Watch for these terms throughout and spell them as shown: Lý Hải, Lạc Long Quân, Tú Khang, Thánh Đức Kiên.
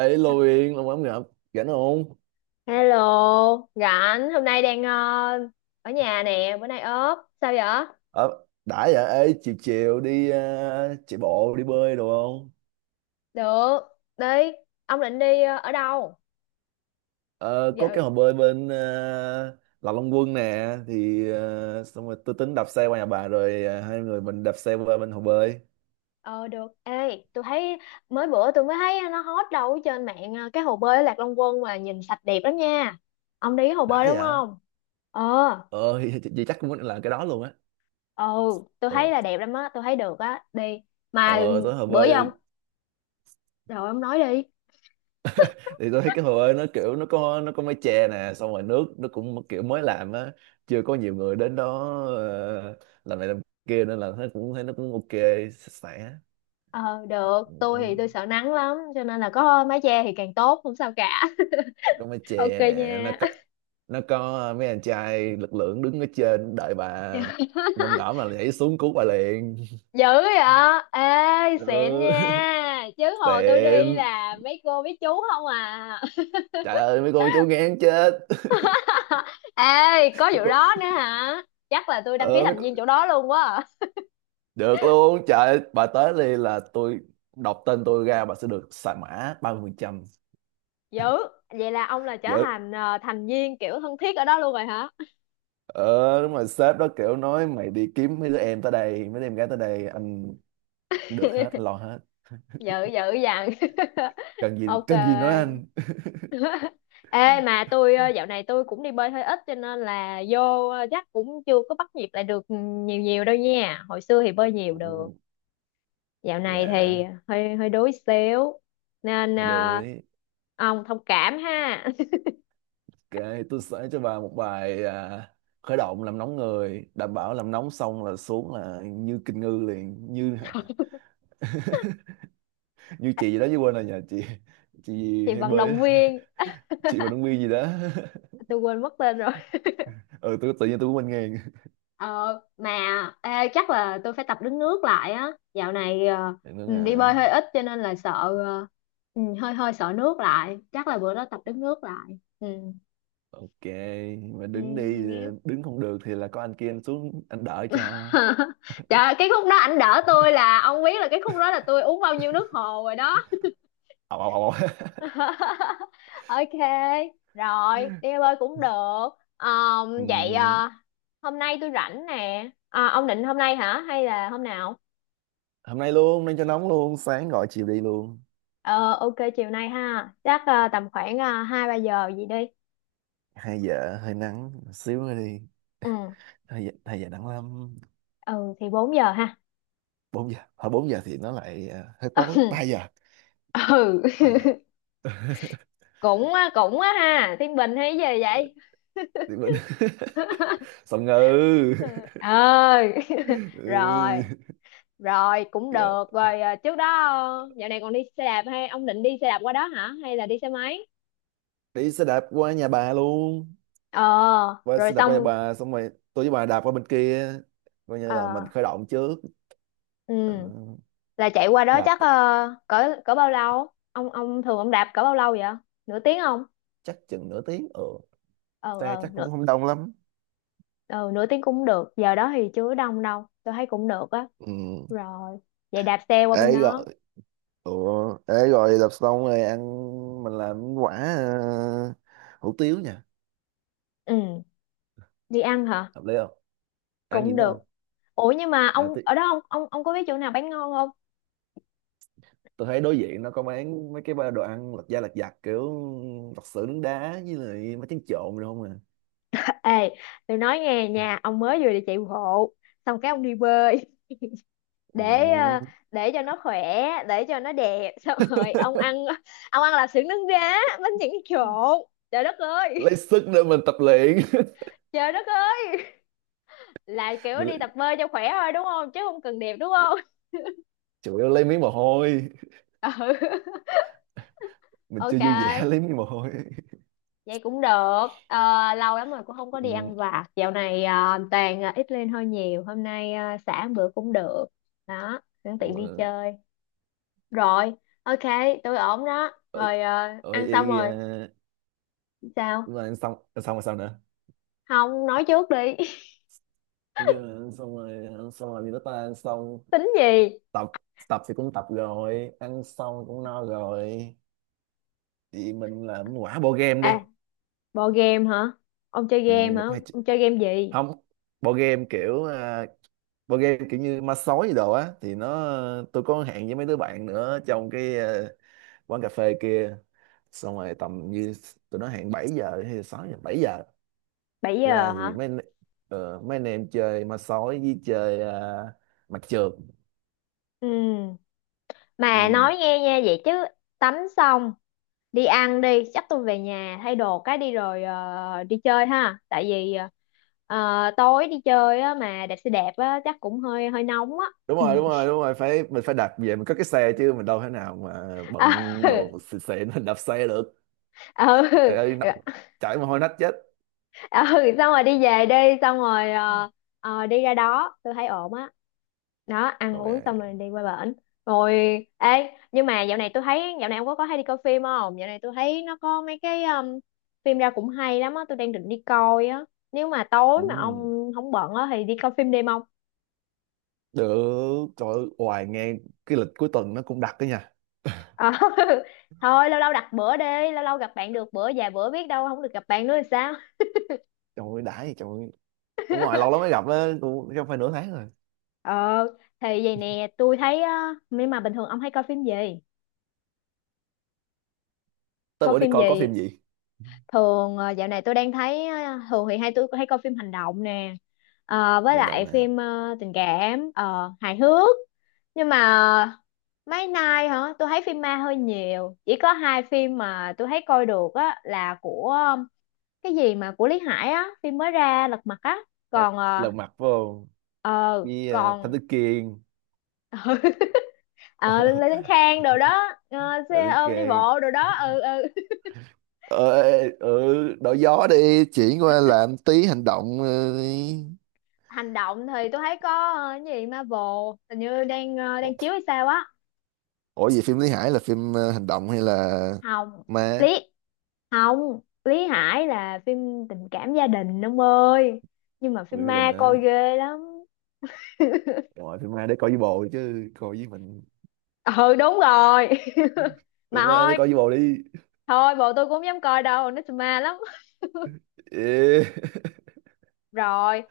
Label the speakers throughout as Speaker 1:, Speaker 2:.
Speaker 1: Ê Lô Yên, Long Bấm ngập, rảnh không?
Speaker 2: Hello, rảnh hôm nay đang ở nhà nè, bữa nay ốp. Sao vậy?
Speaker 1: Ờ, đã vậy, ê, chiều chiều đi chạy bộ, đi bơi đồ không?
Speaker 2: Được, đi. Ông định đi ở đâu?
Speaker 1: Ờ, có
Speaker 2: Giờ
Speaker 1: cái hồ bơi bên Lạc Long Quân nè, thì xong rồi tôi tính đạp xe qua nhà bà rồi hai người mình đạp xe qua bên hồ bơi.
Speaker 2: ờ được. Ê, tôi thấy mới bữa tôi mới thấy nó hot đâu ở trên mạng cái hồ bơi ở Lạc Long Quân mà nhìn sạch đẹp lắm nha. Ông đi cái hồ
Speaker 1: Đã
Speaker 2: bơi đúng
Speaker 1: vậy?
Speaker 2: không? Ờ,
Speaker 1: Ờ, thì chắc cũng là cái đó luôn á.
Speaker 2: ừ, tôi
Speaker 1: Ờ,
Speaker 2: thấy là đẹp lắm á, tôi thấy được á, đi. Mà
Speaker 1: ờ, tới hồ
Speaker 2: bữa giờ
Speaker 1: bơi
Speaker 2: ông rồi ông nói đi.
Speaker 1: thì tôi thấy cái hồ ơi nó kiểu nó có mái che nè, xong rồi nước nó cũng kiểu mới làm á, chưa có nhiều người đến đó, ờ, làm này làm kia nên là thấy nó cũng ok, sạch sẽ.
Speaker 2: Ờ được, tôi thì
Speaker 1: Ừ,
Speaker 2: tôi sợ nắng lắm cho nên là có mái che thì càng tốt, không sao cả.
Speaker 1: có mái
Speaker 2: Ok
Speaker 1: che nè, nó
Speaker 2: nha.
Speaker 1: có nó có mấy anh trai lực lượng đứng ở trên đợi bà ngom ngõm là nhảy xuống cứu bà liền.
Speaker 2: dữ vậy ê xịn
Speaker 1: Ừ.
Speaker 2: nha chứ hồi tôi đi
Speaker 1: Tiện,
Speaker 2: là mấy cô mấy chú không à
Speaker 1: trời ơi mấy cô chú ngán chết.
Speaker 2: ê có
Speaker 1: mấy
Speaker 2: vụ
Speaker 1: cô
Speaker 2: đó nữa hả chắc là tôi đăng ký
Speaker 1: ờ mấy
Speaker 2: thành
Speaker 1: cô
Speaker 2: viên chỗ đó luôn quá à.
Speaker 1: Được luôn, trời ơi, bà tới đi là tôi đọc tên tôi ra, bà sẽ được xài mã 30%.
Speaker 2: Dữ vậy là ông là trở
Speaker 1: Dạ.
Speaker 2: thành thành viên kiểu thân thiết ở đó luôn rồi hả
Speaker 1: Ờ, đúng rồi, sếp đó kiểu nói mày đi kiếm mấy đứa em tới đây, mấy đứa em gái tới đây, anh được hết, lo hết.
Speaker 2: dữ dữ dằn ok
Speaker 1: Cần gì nói anh.
Speaker 2: Ê mà tôi dạo này tôi cũng đi bơi hơi ít cho nên là vô chắc cũng chưa có bắt nhịp lại được nhiều nhiều đâu nha. Hồi xưa thì bơi nhiều được.
Speaker 1: Ồ.
Speaker 2: Dạo này thì
Speaker 1: Dạ.
Speaker 2: hơi hơi đuối xíu nên
Speaker 1: Phải đuổi.
Speaker 2: ông thông cảm ha.
Speaker 1: Ok, tôi sẽ cho bà một bài khởi động làm nóng người, đảm bảo làm nóng xong là xuống là như kinh ngư liền, như như chị gì đó chứ quên rồi, nhà chị gì
Speaker 2: Chị
Speaker 1: hay
Speaker 2: vận
Speaker 1: bơi
Speaker 2: động
Speaker 1: á,
Speaker 2: viên,
Speaker 1: chị và ứng viên gì đó.
Speaker 2: tôi quên mất tên rồi.
Speaker 1: Ừ, tôi tự nhiên tôi cũng bên ngang.
Speaker 2: Ờ mà ê, chắc là tôi phải tập đứng nước lại á. Dạo này
Speaker 1: Thì nó
Speaker 2: đi
Speaker 1: là
Speaker 2: bơi hơi ít cho nên là ờ, hơi hơi sợ nước lại. Chắc là bữa đó tập đứng nước lại. Ừ.
Speaker 1: ok, mà
Speaker 2: Ừ,
Speaker 1: đứng
Speaker 2: hơi
Speaker 1: đi
Speaker 2: ngán.
Speaker 1: đứng không được thì là có anh kia anh xuống anh đợi cho.
Speaker 2: Trời ơi, cái khúc đó ảnh đỡ tôi là ông biết là cái khúc đó là tôi uống bao nhiêu nước hồ rồi đó.
Speaker 1: Ầu ầu ầu ầu.
Speaker 2: ok rồi đi bơi cũng được Vậy
Speaker 1: Ừm,
Speaker 2: hôm nay tôi rảnh nè à, ông định hôm nay hả hay là hôm nào
Speaker 1: hôm nay luôn, hôm nay cho nóng luôn, sáng gọi chiều đi luôn.
Speaker 2: ờ ok chiều nay ha chắc tầm khoảng 2-3 giờ gì đi
Speaker 1: Hai giờ hơi nắng, xíu nữa đi.
Speaker 2: ừ
Speaker 1: 2 giờ, hai giờ nắng lắm.
Speaker 2: ừ thì 4 giờ ha
Speaker 1: 4 giờ hồi 4 giờ thì nó lại hơi tối. ba giờ
Speaker 2: ừ
Speaker 1: 3 giờ.
Speaker 2: cũng á ha thiên bình hay gì vậy
Speaker 1: Thì mình sao ngừ.
Speaker 2: ừ Ờ rồi
Speaker 1: Ừ.
Speaker 2: Rồi cũng
Speaker 1: Dạ.
Speaker 2: được Rồi à, trước đó dạo này còn đi xe đạp hay Ông định đi xe đạp qua đó hả Hay là đi xe máy
Speaker 1: Đi xe đạp qua nhà bà luôn,
Speaker 2: Ờ
Speaker 1: bà
Speaker 2: rồi
Speaker 1: sẽ đạp qua nhà
Speaker 2: xong
Speaker 1: bà xong rồi tôi với bà đạp qua bên kia, coi như là
Speaker 2: ờ,
Speaker 1: mình khởi động trước. Ừ,
Speaker 2: ừ, Là chạy qua đó
Speaker 1: đạp
Speaker 2: chắc cỡ cỡ bao lâu Ông thường ông đạp cỡ bao lâu vậy Nửa tiếng không
Speaker 1: chắc chừng nửa tiếng. Ừ,
Speaker 2: Ờ
Speaker 1: xe
Speaker 2: ờ
Speaker 1: chắc cũng
Speaker 2: nửa,
Speaker 1: không đông lắm.
Speaker 2: ờ, nửa tiếng cũng được Giờ đó thì chưa có đông đâu Tôi thấy cũng được á
Speaker 1: Ừ.
Speaker 2: Rồi vậy đạp xe qua bên
Speaker 1: Ấy rồi,
Speaker 2: đó
Speaker 1: ủa ấy rồi, đạp xong rồi ăn, mình làm quả hủ tiếu nha.
Speaker 2: Ừ đi ăn hả
Speaker 1: Hợp lý không? Ăn gì
Speaker 2: cũng
Speaker 1: nữa
Speaker 2: được
Speaker 1: không?
Speaker 2: Ủa nhưng mà
Speaker 1: mà
Speaker 2: ông
Speaker 1: tí-
Speaker 2: ở đó ông có biết chỗ nào bán ngon không
Speaker 1: tôi thấy đối diện nó có bán mấy cái ba đồ ăn lật da lật giặt, kiểu lật xưởng nướng đá với lại mấy trứng trộn rồi không à.
Speaker 2: Ê, tôi nói nghe nha, ông mới vừa đi chạy bộ, xong cái ông đi bơi
Speaker 1: Ừ.
Speaker 2: để ờ, để cho nó khỏe, để cho nó đẹp, xong rồi ông ăn là xưởng nướng đá, bánh chưng trộn. Trời đất ơi,
Speaker 1: Lấy sức để mình tập luyện.
Speaker 2: trời đất ơi, là kiểu
Speaker 1: Mình
Speaker 2: đi tập bơi cho khỏe thôi đúng không? Chứ không cần đẹp đúng không?
Speaker 1: chủ yếu lấy miếng mồ hôi,
Speaker 2: Ừ,
Speaker 1: mình chưa
Speaker 2: ok,
Speaker 1: vui vẻ, lấy miếng mồ hôi.
Speaker 2: vậy cũng được. Ờ, lâu lắm rồi cũng không có đi
Speaker 1: Ừ.
Speaker 2: ăn vặt. Dạo này toàn ít lên hơi nhiều. Hôm nay xả một bữa cũng được. Đó, sẵn tiện đi
Speaker 1: ờ,
Speaker 2: chơi. Rồi, ok, tôi ổn đó.
Speaker 1: ở
Speaker 2: Rồi
Speaker 1: ở
Speaker 2: ăn xong
Speaker 1: vậy
Speaker 2: rồi,
Speaker 1: à.
Speaker 2: sao?
Speaker 1: Đúng rồi, ăn xong rồi sao nữa?
Speaker 2: Không, nói trước đi.
Speaker 1: Nói chung là ăn xong rồi, ăn xong rồi vì nó ta ăn xong,
Speaker 2: Tính gì?
Speaker 1: tập tập thì cũng tập rồi, ăn xong cũng no rồi, thì mình làm quả board game đi.
Speaker 2: À, bộ game hả? Ông chơi
Speaker 1: Ừ,
Speaker 2: game
Speaker 1: mình
Speaker 2: hả?
Speaker 1: có hay ch-
Speaker 2: Ông chơi game gì?
Speaker 1: không, board game kiểu board game kiểu như ma sói gì đồ á thì nó, tôi có hẹn với mấy đứa bạn nữa trong cái quán cà phê kia, xong rồi tầm như tụi nó hẹn 7 giờ hay là 6 giờ 7 giờ
Speaker 2: 7 giờ
Speaker 1: ra thì
Speaker 2: hả?
Speaker 1: mấy mấy anh em chơi ma sói với chơi mặt trượt.
Speaker 2: Ừ. Mà
Speaker 1: Ừ.
Speaker 2: nói nghe nha vậy chứ tắm xong đi ăn đi, chắc tôi về nhà thay đồ cái đi rồi đi chơi ha. Tại vì tối đi chơi á mà đạp xe đạp á chắc cũng hơi hơi nóng á.
Speaker 1: Đúng
Speaker 2: Ừ.
Speaker 1: rồi, đúng rồi, đúng rồi, phải, mình phải đạp về, mình có cái xe chứ mình đâu thể nào mà bận đồ xịn xịn mình đạp xe được.
Speaker 2: ừ.
Speaker 1: Trời ơi
Speaker 2: ừ.
Speaker 1: chảy mồ hôi nách chết.
Speaker 2: ừ xong rồi đi về đi xong rồi đi ra đó tôi thấy ổn á đó. Ăn uống xong rồi
Speaker 1: Ok.
Speaker 2: đi qua bển rồi ê nhưng mà dạo này ông có hay đi coi phim không dạo này tôi thấy nó có mấy cái phim ra cũng hay lắm á tôi đang định đi coi á nếu mà
Speaker 1: Ừ.
Speaker 2: tối mà ông không bận á thì đi coi phim đêm ông
Speaker 1: Được, trời ơi hoài nghe, cái lịch cuối tuần nó cũng đặc đó nha.
Speaker 2: Ờ, thôi lâu lâu đặt bữa đi lâu lâu gặp bạn được bữa vài bữa biết đâu không được gặp bạn nữa thì sao
Speaker 1: Trời ơi đã gì, trời ơi đúng rồi, lâu lắm mới gặp á, cũng không phải nửa tháng rồi.
Speaker 2: ờ thì vậy nè tôi thấy á, nhưng mà bình thường ông hay
Speaker 1: Tới
Speaker 2: coi
Speaker 1: bữa đi
Speaker 2: phim
Speaker 1: coi có
Speaker 2: gì
Speaker 1: phim gì.
Speaker 2: thường dạo này tôi đang thấy thường thì hay tôi hay coi phim hành động nè Ờ, với
Speaker 1: Nghe đồng
Speaker 2: lại
Speaker 1: à.
Speaker 2: phim tình cảm hài hước nhưng mà mấy nay hả tôi thấy phim ma hơi nhiều chỉ có hai phim mà tôi thấy coi được á là của cái gì mà của Lý Hải á phim mới ra Lật Mặt á
Speaker 1: Ờ,
Speaker 2: còn
Speaker 1: lần mặt vô
Speaker 2: ờ,
Speaker 1: với Thánh
Speaker 2: còn
Speaker 1: Đức Kiên.
Speaker 2: ờ
Speaker 1: Thánh
Speaker 2: Lê Tấn Khang đồ đó xe
Speaker 1: Đức
Speaker 2: ôm đi
Speaker 1: Kiên.
Speaker 2: bộ đồ đó ừ ừ
Speaker 1: Đổi gió đi, chuyển qua làm tí hành động đi.
Speaker 2: hành động thì tôi thấy có cái gì Marvel hình như
Speaker 1: Ủa
Speaker 2: đang chiếu hay sao á
Speaker 1: ủa gì, phim Lý Hải là phim hành động hay là
Speaker 2: Hồng
Speaker 1: ma?
Speaker 2: Lý Hồng Lý Hải là phim tình cảm gia đình ông ơi nhưng mà
Speaker 1: Ủa,
Speaker 2: phim
Speaker 1: cái định
Speaker 2: ma
Speaker 1: ở,
Speaker 2: coi ghê lắm
Speaker 1: gọi phim ma để coi với bồ chứ coi với mình.
Speaker 2: ừ đúng rồi
Speaker 1: Phim
Speaker 2: mà
Speaker 1: ma để
Speaker 2: thôi
Speaker 1: coi với bồ đi.
Speaker 2: thôi bộ tôi cũng không dám coi đâu nó ma lắm
Speaker 1: Ê.
Speaker 2: rồi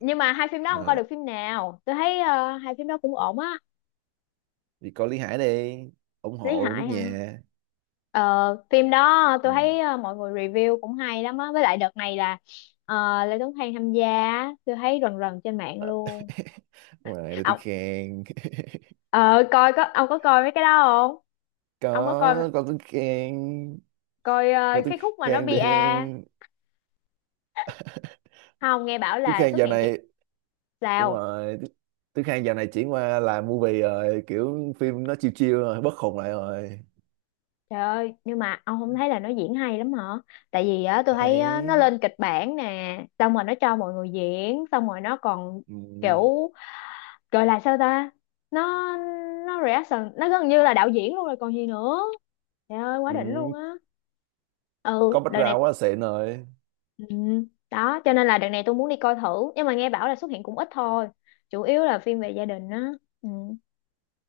Speaker 2: nhưng mà hai phim đó không coi
Speaker 1: Mà,
Speaker 2: được phim nào tôi thấy hai phim đó cũng ổn á
Speaker 1: đi coi Lý Hải đi, ủng
Speaker 2: Lý
Speaker 1: hộ nước
Speaker 2: Hải hả?
Speaker 1: nhà.
Speaker 2: Ờ, phim đó
Speaker 1: Ừ.
Speaker 2: tôi thấy mọi người review cũng hay lắm á. Với lại đợt này là Lê Tuấn Khang tham gia, á, tôi thấy rần rần trên mạng luôn.
Speaker 1: Ngoài là tiếng
Speaker 2: Ông
Speaker 1: khen.
Speaker 2: ông có coi mấy cái đó không? Ông có coi
Speaker 1: Có tiếng khen.
Speaker 2: coi
Speaker 1: Còn Tú
Speaker 2: cái khúc mà nó
Speaker 1: Khang đi.
Speaker 2: bia không? Nghe bảo
Speaker 1: Tú
Speaker 2: là
Speaker 1: Khang
Speaker 2: xuất
Speaker 1: dạo
Speaker 2: hiện chị
Speaker 1: này, đúng
Speaker 2: Sao?
Speaker 1: rồi, Tú Khang dạo này chuyển qua làm movie rồi, kiểu phim nó chill chill rồi, bất khùng lại rồi.
Speaker 2: Trời ơi, nhưng mà ông không thấy là nó diễn hay lắm hả? Tại vì á tôi thấy á, nó
Speaker 1: Ấy.
Speaker 2: lên kịch bản nè, xong rồi nó cho mọi người diễn, xong rồi nó còn
Speaker 1: Ừ.
Speaker 2: kiểu gọi là sao ta nó nó reaction nó gần như là đạo diễn luôn rồi còn gì nữa trời ơi quá đỉnh luôn
Speaker 1: Ừ.
Speaker 2: á
Speaker 1: Có
Speaker 2: ừ
Speaker 1: bách
Speaker 2: đợt
Speaker 1: ra
Speaker 2: này
Speaker 1: quá xịn rồi.
Speaker 2: ừ, đó cho nên là đợt này tôi muốn đi coi thử nhưng mà nghe bảo là xuất hiện cũng ít thôi chủ yếu là phim về gia đình á ừ.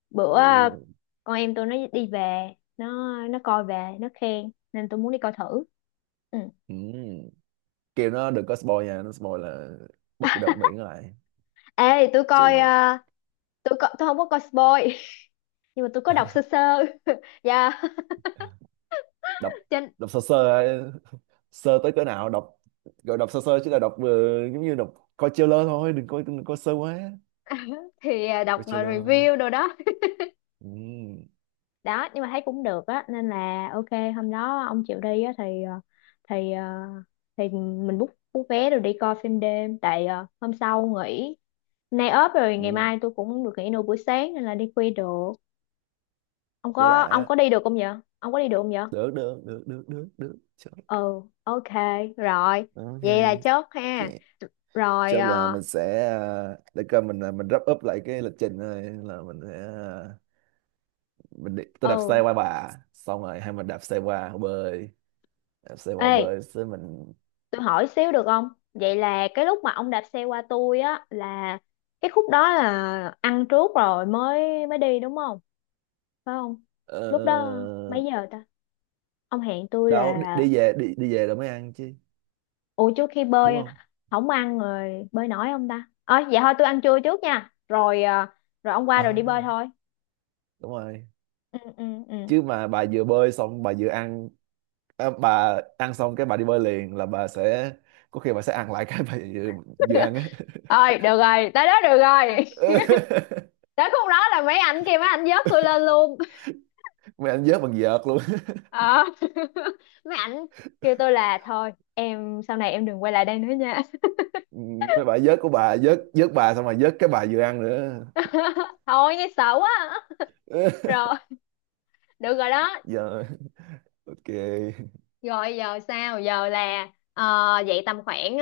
Speaker 2: bữa
Speaker 1: Ừ.
Speaker 2: con em tôi nó đi về nó coi về nó khen nên tôi muốn đi coi thử ừ.
Speaker 1: Ừ. Kêu nó đừng có spoil nha, nó spoil là bụp đập miệng lại,
Speaker 2: ê tôi
Speaker 1: chị
Speaker 2: coi
Speaker 1: mày.
Speaker 2: ờ, tôi co- tôi không có coi spoil nhưng mà tôi có đọc sơ sơ dạ
Speaker 1: đọc
Speaker 2: trên
Speaker 1: đọc sơ sơ ấy. Sơ tới cỡ nào? Đọc gọi đọc sơ sơ chứ, là đọc giống như đọc coi trailer thôi, đừng coi sơ quá.
Speaker 2: thì à, đọc
Speaker 1: Coi
Speaker 2: à,
Speaker 1: trailer thôi.
Speaker 2: review đồ đó
Speaker 1: Ừ.
Speaker 2: đó nhưng mà thấy cũng được á nên là ok hôm đó ông chịu đi á thì thì ờ, thì mình book book vé rồi đi coi phim đêm tại hôm sau nghỉ nay ốp rồi ngày
Speaker 1: Ừ.
Speaker 2: mai tôi cũng được nghỉ nửa buổi sáng nên là đi khuya được ông
Speaker 1: Quá
Speaker 2: có ông
Speaker 1: đã.
Speaker 2: có đi được không vậy ông có đi được không vậy
Speaker 1: Được, được, được, được, được, được, chốt.
Speaker 2: ừ ok rồi
Speaker 1: Ok.
Speaker 2: vậy là chốt
Speaker 1: Ok.
Speaker 2: ha rồi
Speaker 1: Chốt là mình sẽ để coi, mình là mình wrap up lại cái lịch trình này là mình sẽ mình đi, tôi đạp xe
Speaker 2: ừ
Speaker 1: qua bà xong rồi hai mình đạp xe qua hồ bơi, đạp xe qua hồ
Speaker 2: ê
Speaker 1: bơi xong mình
Speaker 2: Tôi hỏi xíu được không? Vậy là cái lúc mà ông đạp xe qua tôi á là cái khúc đó là ăn trước rồi mới mới đi đúng không? Phải không?
Speaker 1: ờ,
Speaker 2: Lúc đó mấy giờ ta? Ông hẹn tôi là
Speaker 1: đâu, đi đi về, đi đi về rồi mới ăn chứ,
Speaker 2: ủa trước khi
Speaker 1: đúng
Speaker 2: bơi
Speaker 1: không?
Speaker 2: không ăn rồi bơi nổi không ta? Ờ vậy thôi tôi ăn trưa trước nha. Rồi ông qua rồi đi
Speaker 1: Ờ đúng
Speaker 2: bơi
Speaker 1: rồi,
Speaker 2: thôi.
Speaker 1: đúng rồi,
Speaker 2: Ừ ừ ừ.
Speaker 1: chứ mà bà vừa bơi xong bà vừa ăn bà ăn xong cái bà đi bơi liền là bà sẽ, có khi bà sẽ ăn lại cái bà vừa ăn á.
Speaker 2: Ơi được rồi, tới đó được rồi. Tới khúc đó là mấy ảnh vớt tôi lên luôn.
Speaker 1: Mấy anh vớt bằng vợt luôn.
Speaker 2: ờ mấy ảnh kêu tôi là thôi em sau này em đừng quay lại đây nữa nha
Speaker 1: Mấy bà vớt của bà, vớt vớt bà xong rồi vớt cái bà vừa ăn nữa.
Speaker 2: thôi nghe sợ quá rồi được rồi đó
Speaker 1: Giờ ok.
Speaker 2: rồi giờ sao giờ là ờ, dậy tầm khoảng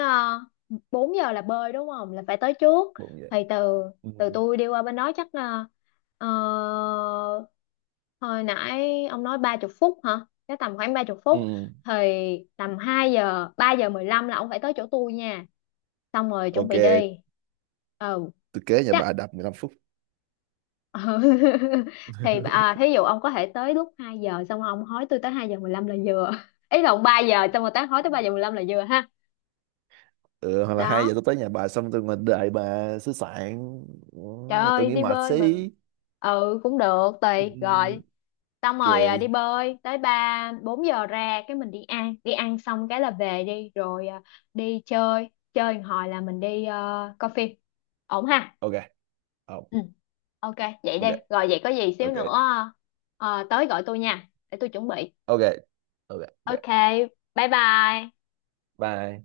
Speaker 2: 4 giờ là bơi đúng không là phải tới trước
Speaker 1: Bốn
Speaker 2: thì
Speaker 1: vậy.
Speaker 2: từ
Speaker 1: Ừ.
Speaker 2: từ tôi đi qua bên đó chắc là ờ, hồi nãy ông nói 30 phút hả cái tầm khoảng 30 phút
Speaker 1: Ừ.
Speaker 2: thì tầm 2 giờ 3:15 là ông phải tới chỗ tôi nha xong rồi chuẩn
Speaker 1: Ok,
Speaker 2: bị đi ừ
Speaker 1: tôi kế nhà
Speaker 2: chắc
Speaker 1: bà, đạp 15 phút.
Speaker 2: ừ. thì à, thí dụ ông có thể tới lúc 2 giờ xong rồi ông hối tôi tới 2:15 là vừa ý lộn 3 giờ xong rồi tán hối tới 3:15 là vừa ha
Speaker 1: Ừ, hoặc là hai
Speaker 2: đó
Speaker 1: giờ tôi tới nhà bà xong tôi ngồi đợi bà xứ sạn. Ừ,
Speaker 2: trời
Speaker 1: tôi
Speaker 2: ơi
Speaker 1: nghĩ
Speaker 2: đi
Speaker 1: mệt
Speaker 2: bơi mà
Speaker 1: xí.
Speaker 2: ừ cũng được
Speaker 1: Ừ,
Speaker 2: tùy rồi xong rồi à, đi
Speaker 1: ok
Speaker 2: bơi tới 3-4 giờ ra cái mình đi ăn xong cái là về đi rồi à, đi chơi chơi một hồi là mình đi coi phim ổn ha
Speaker 1: ok. Ờ,
Speaker 2: ừ ok vậy đi
Speaker 1: ok
Speaker 2: rồi vậy có gì xíu
Speaker 1: ok
Speaker 2: nữa tới gọi tôi nha để tôi chuẩn bị
Speaker 1: ok ok ok,
Speaker 2: Ok, bye bye.
Speaker 1: bye.